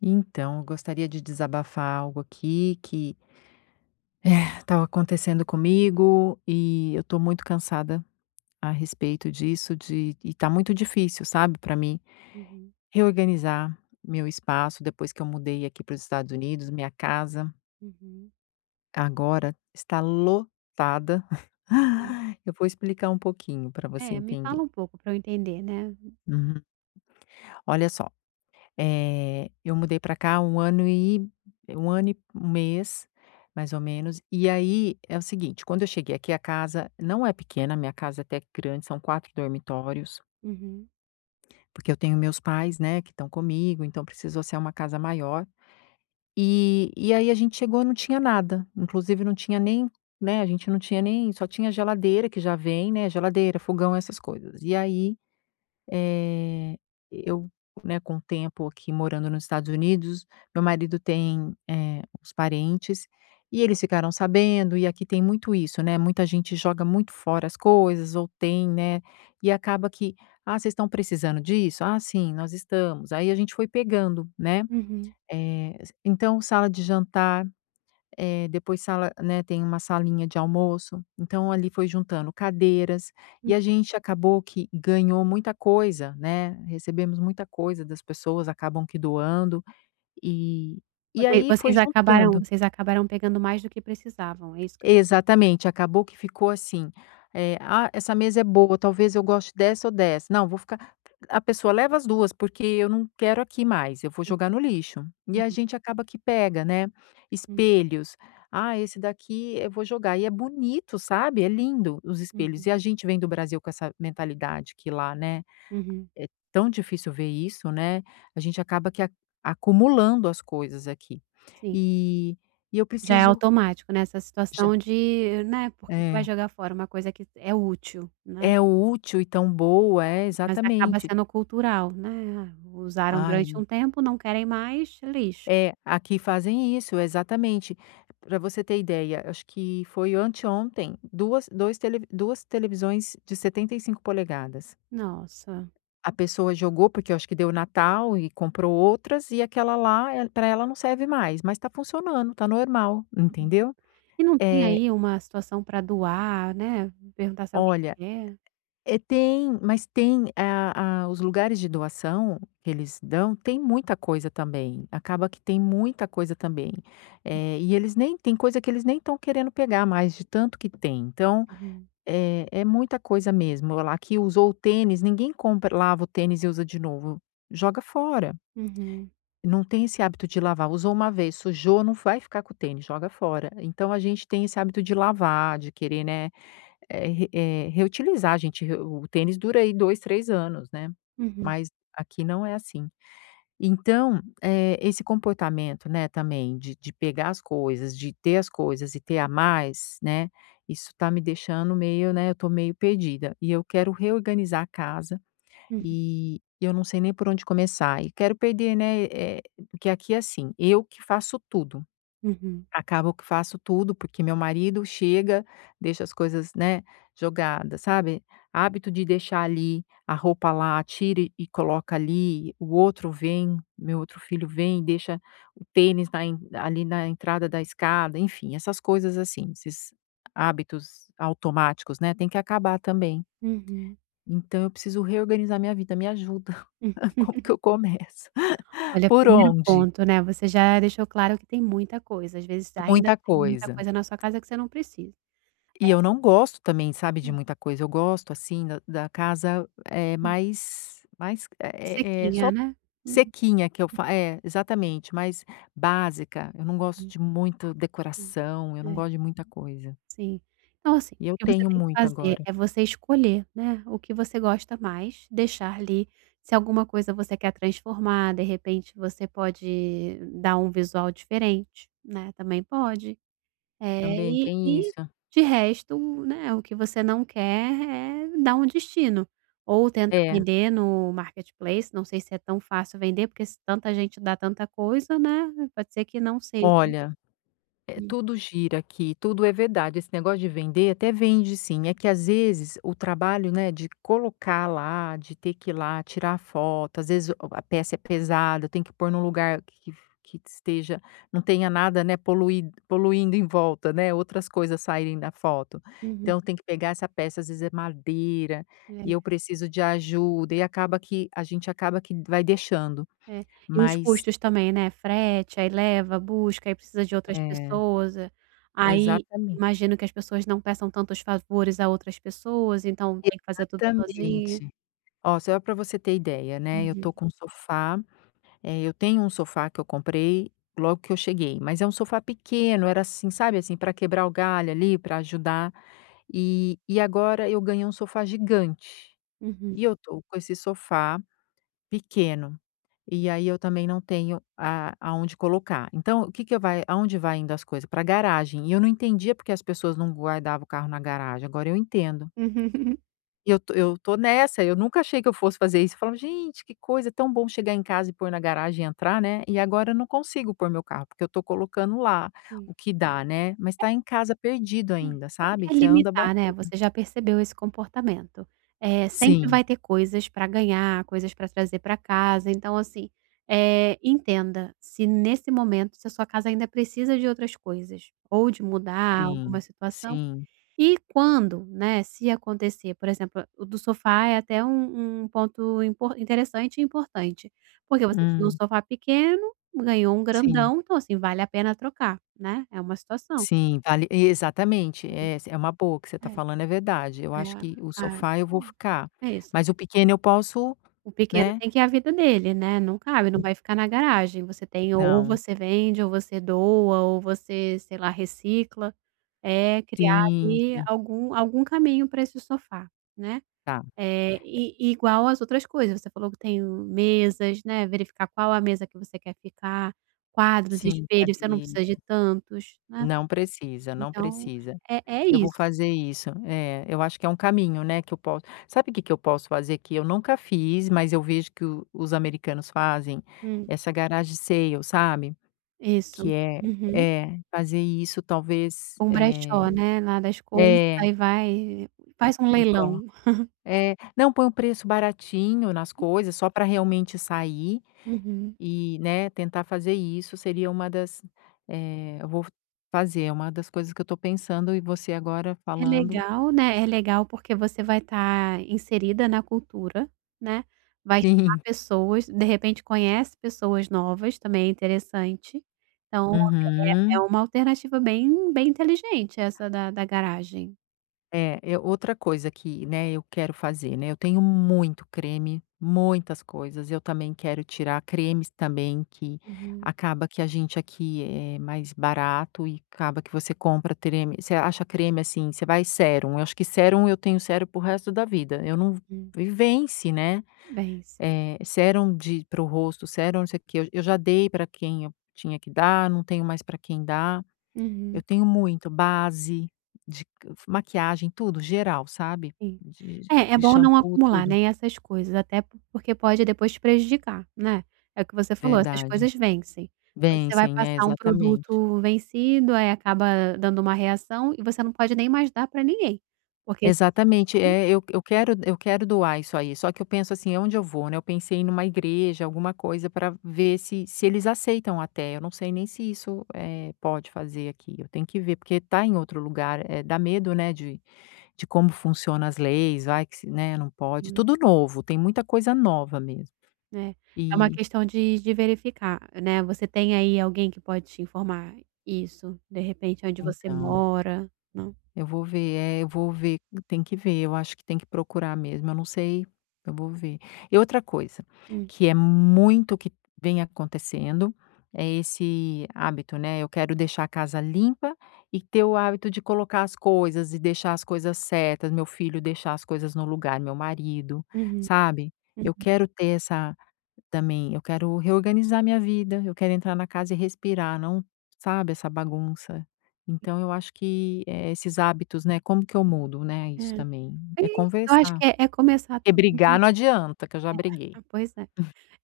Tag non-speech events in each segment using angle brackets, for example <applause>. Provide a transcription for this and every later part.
Então, eu gostaria de desabafar algo aqui que <sighs> estava acontecendo comigo e eu tô muito cansada a respeito disso, de e tá muito difícil, sabe, pra mim Uhum. reorganizar meu espaço, depois que eu mudei aqui para os Estados Unidos, minha casa Uhum. agora está lotada. Hum. <chuckles> Eu vou explicar um pouquinho pra você É, me entender. fala um pouco pra eu entender, né. Uhum. Olha só, eh, eu mudei pra cá há 1 ano e 1 ano e mês, mais ou menos, e aí é o seguinte, quando eu cheguei aqui, a casa não é pequena, minha casa é até que grande, são 4 dormitórios Uhum. porque eu tenho meus pais, né, que tão comigo, então precisou ser uma casa maior. E e aí a gente chegou, não tinha nada, inclusive não tinha nem, né, a gente não tinha nem só tinha geladeira, que já vem, né, geladeira, fogão, essas coisas. E aí, eh, eu, né, com o tempo aqui morando nos Estados Unidos, meu marido tem, eh, os parentes e eles ficaram sabendo e aqui tem muito isso, né, muita gente joga muito fora as coisas ou tem, né, e acaba que: "Ah, vocês estão precisando disso?", "ah, sim, nós estamos", aí a gente foi pegando, né. Uhum. Eh, assim então sala de jantar, eh, depois sala né, tem uma salinha de almoço, então ali foi juntando cadeiras Hum. e a gente acabou que ganhou muita coisa, né, recebemos muita coisa das pessoas, acabam que doando. E e Voc aí vocês foi acabaram juntando. vocês acabaram pegando mais do que precisavam, é isso que Exatamente, acabou que ficou assim, eh, "Ah, essa mesa é boa, talvez eu goste dessa ou dessa. Não, vou ficar" a pessoa: "Leva as 2, porque eu não quero aqui mais, eu vou jogar no lixo". E a Uhum. gente acaba que pega, né. Hum. Espelhos: "Ah, esse daqui eu vou jogar". E é bonito, sabe, é lindo os espelhos. Uhum. E a gente vem do Brasil com essa mentalidade que lá, né, Uhum. é tão difícil ver isso, né. A gente acaba que a acumulando as coisas aqui. Sim. E e eu Já é preciso automático nessa Já. situação de né, por que que vai É. jogar fora uma coisa que s é útil, né? É útil e tão boa. É, Mas acaba exatamente. sendo cultural, né, usaram durante Ai. um tempo, não querem mais, lixo. É, aqui fazem isso. Exatamente. Pra você ter ideia, acho que foi anteontem, 2 2 telev 2 televisões de 75 polegadas. Nossa. A pessoa jogou, porque eu acho que deu Natal e comprou outras e aquela lá, eh, pra ela não serve mais, mas tá funcionando, tá normal, entendeu. E não tem Eh aí uma situação pra doar, né, perguntar se alguém Olha, quer. eh, tem, mas tem a a os lugares de doação que eles dão, tem muita coisa também. Acaba que tem muita coisa também. Eh, e eles nem tem coisa que eles nem tão querendo pegar mais, de tanto que tem. Então, Uhum. eh, é muita coisa mesmo lá aqui usou o tênis, ninguém compra lava o tênis e usa de novo, joga fora. Uhum. Não tem esse hábito de lavar. Usou 1 vez, sujou, não vai ficar com o tênis, joga fora. Então a gente tem esse hábito de lavar, de querer, né, eh, re eh, reutilizar, a gente re o tênis dura aí, 2, 3 anos, né. Uhum. Mas aqui não é assim. Então, eh, esse comportamento, né, também de de pegar as coisas, de ter as coisas e ter a mais, né, isso tá me deixando meio, né, eu tô meio perdida, e eu quero reorganizar a casa Hum. e eu não sei nem por onde começar. E quero perder, né, eh porque aqui é assim, eu que faço tudo, Uhum. acabo que faço tudo, porque meu marido chega, deixa as coisas, né, jogadas, sabe. Hábito de deixar ali, a roupa lá, tira e e coloca ali, o outro vem, meu outro filho vem, deixa o tênis na en ali na entrada da escada, enfim, essas coisas assim, esses hábitos automáticos, né, tem que acabar também. Uhum. Então eu preciso reorganizar minha vida. Me ajuda. <chuckles> Como que <laughs> eu começo? Olha, Por 1º onde? ponto, né, você já deixou claro que tem muita coisa, às vezes ainda Muita tem muita coisa. coisa na sua casa que você não precisa. E eu É não gosto também, sabe, de muita coisa. Eu gosto, assim, da da casa, eh, mais mais eh eh eh, Sequinha, só né. Hum. sequinha que eu fa é, exatamente, mais básica. Eu não gosto Hum. de muito Sim, decoração, eu não é. gosto de muita coisa. Sim. Então assim, o E eu que você tenho tem que muito fazer agora. é você escolher, né, o que você gosta mais, deixar li. Se alguma coisa você quer transformar, de repente, você pode dar um visual diferente, né, também pode. Eh, Também e tem e, isso. de resto, né, o que você não quer, é dar um destino. Ou tenta É. vender no marketplace, não sei se é tão fácil vender, porque se tanta gente dá tanta coisa, né, pode ser que não seja. Olha, eh, Hum. tudo gira aqui, tudo é verdade, esse negócio de vender, até vende sim, é que às vezes, o trabalho, né, de colocar lá, de ter que ir lá, tirar foto, às vezes o a peça é pesada, tem que pôr num lugar que f que esteja não tenha nada, né, polui poluindo em volta, né, outras coisas saírem da foto. Uhum. Então tem que pegar essa peça, às vezes é madeira e É. eu preciso de ajuda, e acaba que a gente acaba que vai deixando. É, e os Mas custos também, né, frete, aí leva, busca, aí precisa de outras É. pessoas, eh. Aí Exatamen imagino que as pessoas não peçam tantos favores a outras pessoas, então tem que fazer tudo sozinha. Exatamente. Ó, só pra você ter ideia, né, eu tô Uhum. com um sofá, eh, eu tenho um sofá que eu comprei logo que eu cheguei, mas é um sofá pequeno, era assim, sabe, assim, pra quebrar o galho ali, pra ajudar. E e agora eu ganhei um sofá gigante Uhum. e eu tô com esse sofá pequeno. E aí eu também não tenho a aonde colocar, então o que que eu vai aonde vai indo as coisas? Pra garagem, e eu não entendia por que as pessoas não guardava o carro na garagem, agora eu entendo. <chuckles> Eu tô eu tô nessa, eu nunca achei que eu fosse fazer isso, eu falava: "Gente, que coisa, é tão bom chegar em casa e pôr na garagem e entrar, né." E agora eu não consigo pôr meu carro, porque eu tô colocando lá Hum. o que dá, né. Mas tá em casa perdido É, é ainda, sabe, é você anda limitar, né, batendo. você já percebeu esse comportamento. Eh, sempre Sim. vai ter coisas pra ganhar, coisas pra trazer pra casa, então assim, eh, entenda, se nesse momento, se a sua casa ainda precisa de outras coisas ou de mudar alguma Sim, situação, sim. e quando, né, se acontecer, por exemplo, o do sofá é até um um ponto impor interessante e importante, porque você tinha um Hum. sofá pequeno, ganhou um Sim. grandão, então assim, vale a pena trocar, né, é uma situação. Sim, vale exatamente. É essa é uma boa, o que você tá Aí falando é verdade. Eu É. É acho a que o ai sofá, eu vou hum. ficar, É isso. mas o pequeno eu posso, O pequeno né tem que a vida dele, né, não cabe, não vai ficar na garagem, você tem o ou Não. você vende, ou você doa, ou você, sei lá, recicla. É criar Sim, ali sim. algum algum caminho pra esse sofá, né. Tá. Eh, e i igual as outras coisas, você falou que tem o mesas, né, verificar qual a mesa que você quer ficar. Quadros, Sim, espelhos, você não cadeira. precisa de tantos, né. Não precisa, não Então precisa. é é Eu isso. vou fazer isso. É, eu acho que é um caminho, né, que eu posso sabe que que eu posso fazer, que eu nunca fiz, mas eu vejo que o os americanos fazem? Hum. Essa garage sale, sabe. Isso. Que é Uhum. é, fazer isso talvez, Um brechó, eh né, lá das coisas, É. aí vai e faz um E cola leilão. <chuckles> é. Não, põe um preço baratinho nas coisas só pra realmente sair, Uhum. e, né, tentar fazer isso seria uma das eh, eu vou fazer, é uma das coisas que eu tô pensando e você agora É falando legal, né, é legal, porque você vai tá inserida na cultura, né. Vai chamar Sim. pessoas, de repente, conhece pessoas novas, também é interessante. Então é é é Uhum. uma alternativa bem bem inteligente essa da da garagem. É, eu outra coisa que, né, eu quero fazer, né. Eu tenho muito creme, muitas coisas, eu também quero tirar cremes também, que Uhum. acaba que a gente aqui, eh, mais barato e acaba que você compra treme você acha creme, assim, você vai sérum. Eu acho que sérum eu tenho sérum pro resto da vida, eu não v Hum. e vence, né, Vence. eh, sérum de para o rosto, sérum não sei o quê, eu eu já dei pra quem eu tinha que dar, não tenho mais pra quem dar. Eu Uhum. tenho muito, base de c f maquiagem, tudo, geral, sabe. Sim. De É é de bom não xampu, acumular, tudo. né, e essas coisas, até por porque pode depois te prejudicar, né. É o que você falou, essas Verdade. coisas vencem, você vai Vencem, é, passar um exatamente. produto vencido, aí acaba dando uma reação e você não pode nem mais dar pra ninguém, porque Exatamente, se é, eu eu quero eu quero doar isso aí, só que eu penso assim: "Aonde eu vou, né?" Eu pensei numa igreja, alguma coisa pra ver se se eles aceitam até, eu não sei nem se isso, eh, pode fazer aqui. Eu tenho que ver, porque tá em outro lugar, eh, dá medo, né, de de como funciona as leis, vai que se, né, não pode. Sim. Tudo novo, tem muita coisa nova mesmo, Né, é uma e questão de de verificar, né, você tem aí alguém que pode te informar isso, de repente aonde você Então. mora, não? Eu vou ver é, eu vou ver. Tem que ver, eu acho que tem que procurar mesmo, eu não sei eu vou ver. E outra coisa, Hum. que é muito o que vem acontecendo, é esse hábito, né. Eu quero deixar a casa limpa e ter o hábito de colocar as coisas e deixar as coisas certas, meu filho deixar as coisas no lugar, o meu marido, Uhum. sabe, eu Uhum. quero ter essa, também. Eu quero reorganizar minha vida, eu quero entrar na casa e respirar, não, sabe, essa bagunça. Então eu acho que, eh, esses hábitos, né, como que eu mudo, né, É, isso também. É aí, eu acho conversar. que é é começar Porque também brigar não adianta, que eu já briguei. é, pois é.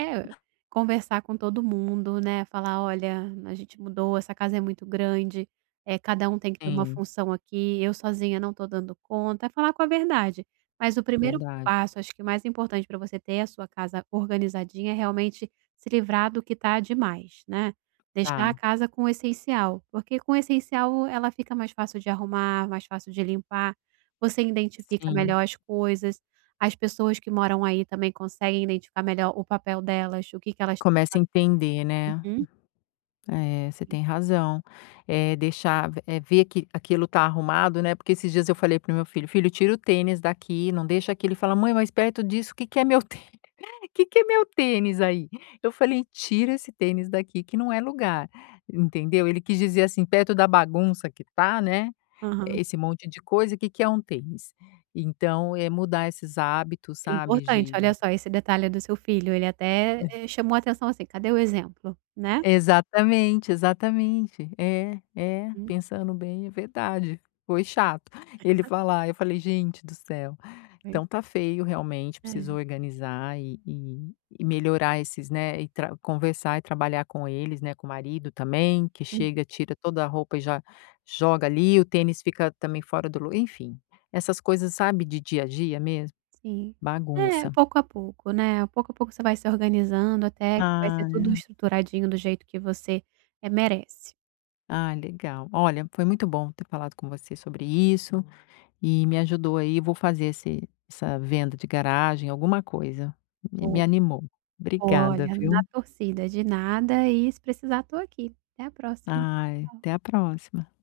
É, <chuckles> conversar com todo mundo, né, falar: "Olha, a gente mudou, essa casa é muito grande, eh, cada um tem que ter uma Sim. função aqui, eu sozinha não estou dando conta." É falar com a verdade, mas o 1° Verdade. passo, acho que o mais importante pra você ter a sua casa organizadinha, é realmente se livrar do que tá demais, né. Deixar a Tá. casa com o essencial, porque com o essencial ela fica mais fácil de arrumar, mais fácil de limpar, você identifica Sim. melhor as coisas, as pessoas que moram aí também conseguem identificar melhor o papel delas, o que que elas têm que Começa a entender, fazer né. uhum. É, você tem razão, eh, deixar v eh, ver que aquilo tá arrumado, né, porque esses dias eu falei para meu filho: "Filho, tira o tênis daqui, não deixa aqui." Ele fala: "Mãe, mas perto disso, que que é meu tênis? Que que é meu tênis aí?". Eu falei: "Tira esse tênis daqui, que não é lugar, entendeu." Ele quis dizer assim, perto da bagunça que tá, né, Aham. esse monte de coisa, que que é um tênis? Então, é mudar esses hábitos, É sabe, importante, de olha de só esse detalhe do seu filho, ele até, eh, chamou a atenção assim: "Cadê o exemplo", né? Exatamente, exatamente. É, é, Hum. pensando bem, é verdade, foi chato ele <unintelligible> falar, eu falei: "Gente do céu." Aí. Então, tá feio realmente, É. preciso organizar e e e melhorar esses, né, e tra conversar e trabalhar com eles, né, com o marido também, que Hum. chega, tira toda a roupa e já joga ali, o tênis fica também fora do lu enfim, essas coisas, sabe, de dia a dia mesmo. Sim. É, Bagunça. pouco a pouco, né, pouco a pouco, você vai se organizando, até que vai ser tudo Ah. estruturadinho do jeito que você, eh, merece. Ai, legal. Olha, foi muito bom ter falado com você sobre isso e me ajudou aí, vou fazer esse essa venda de garagem, alguma coisa. Me me Boa. animou, obrigada, Olha, na viu. torcida, de nada, e se precisar, estou aqui. Até a próxima. Ai, Tchau, tchau. até a próxima.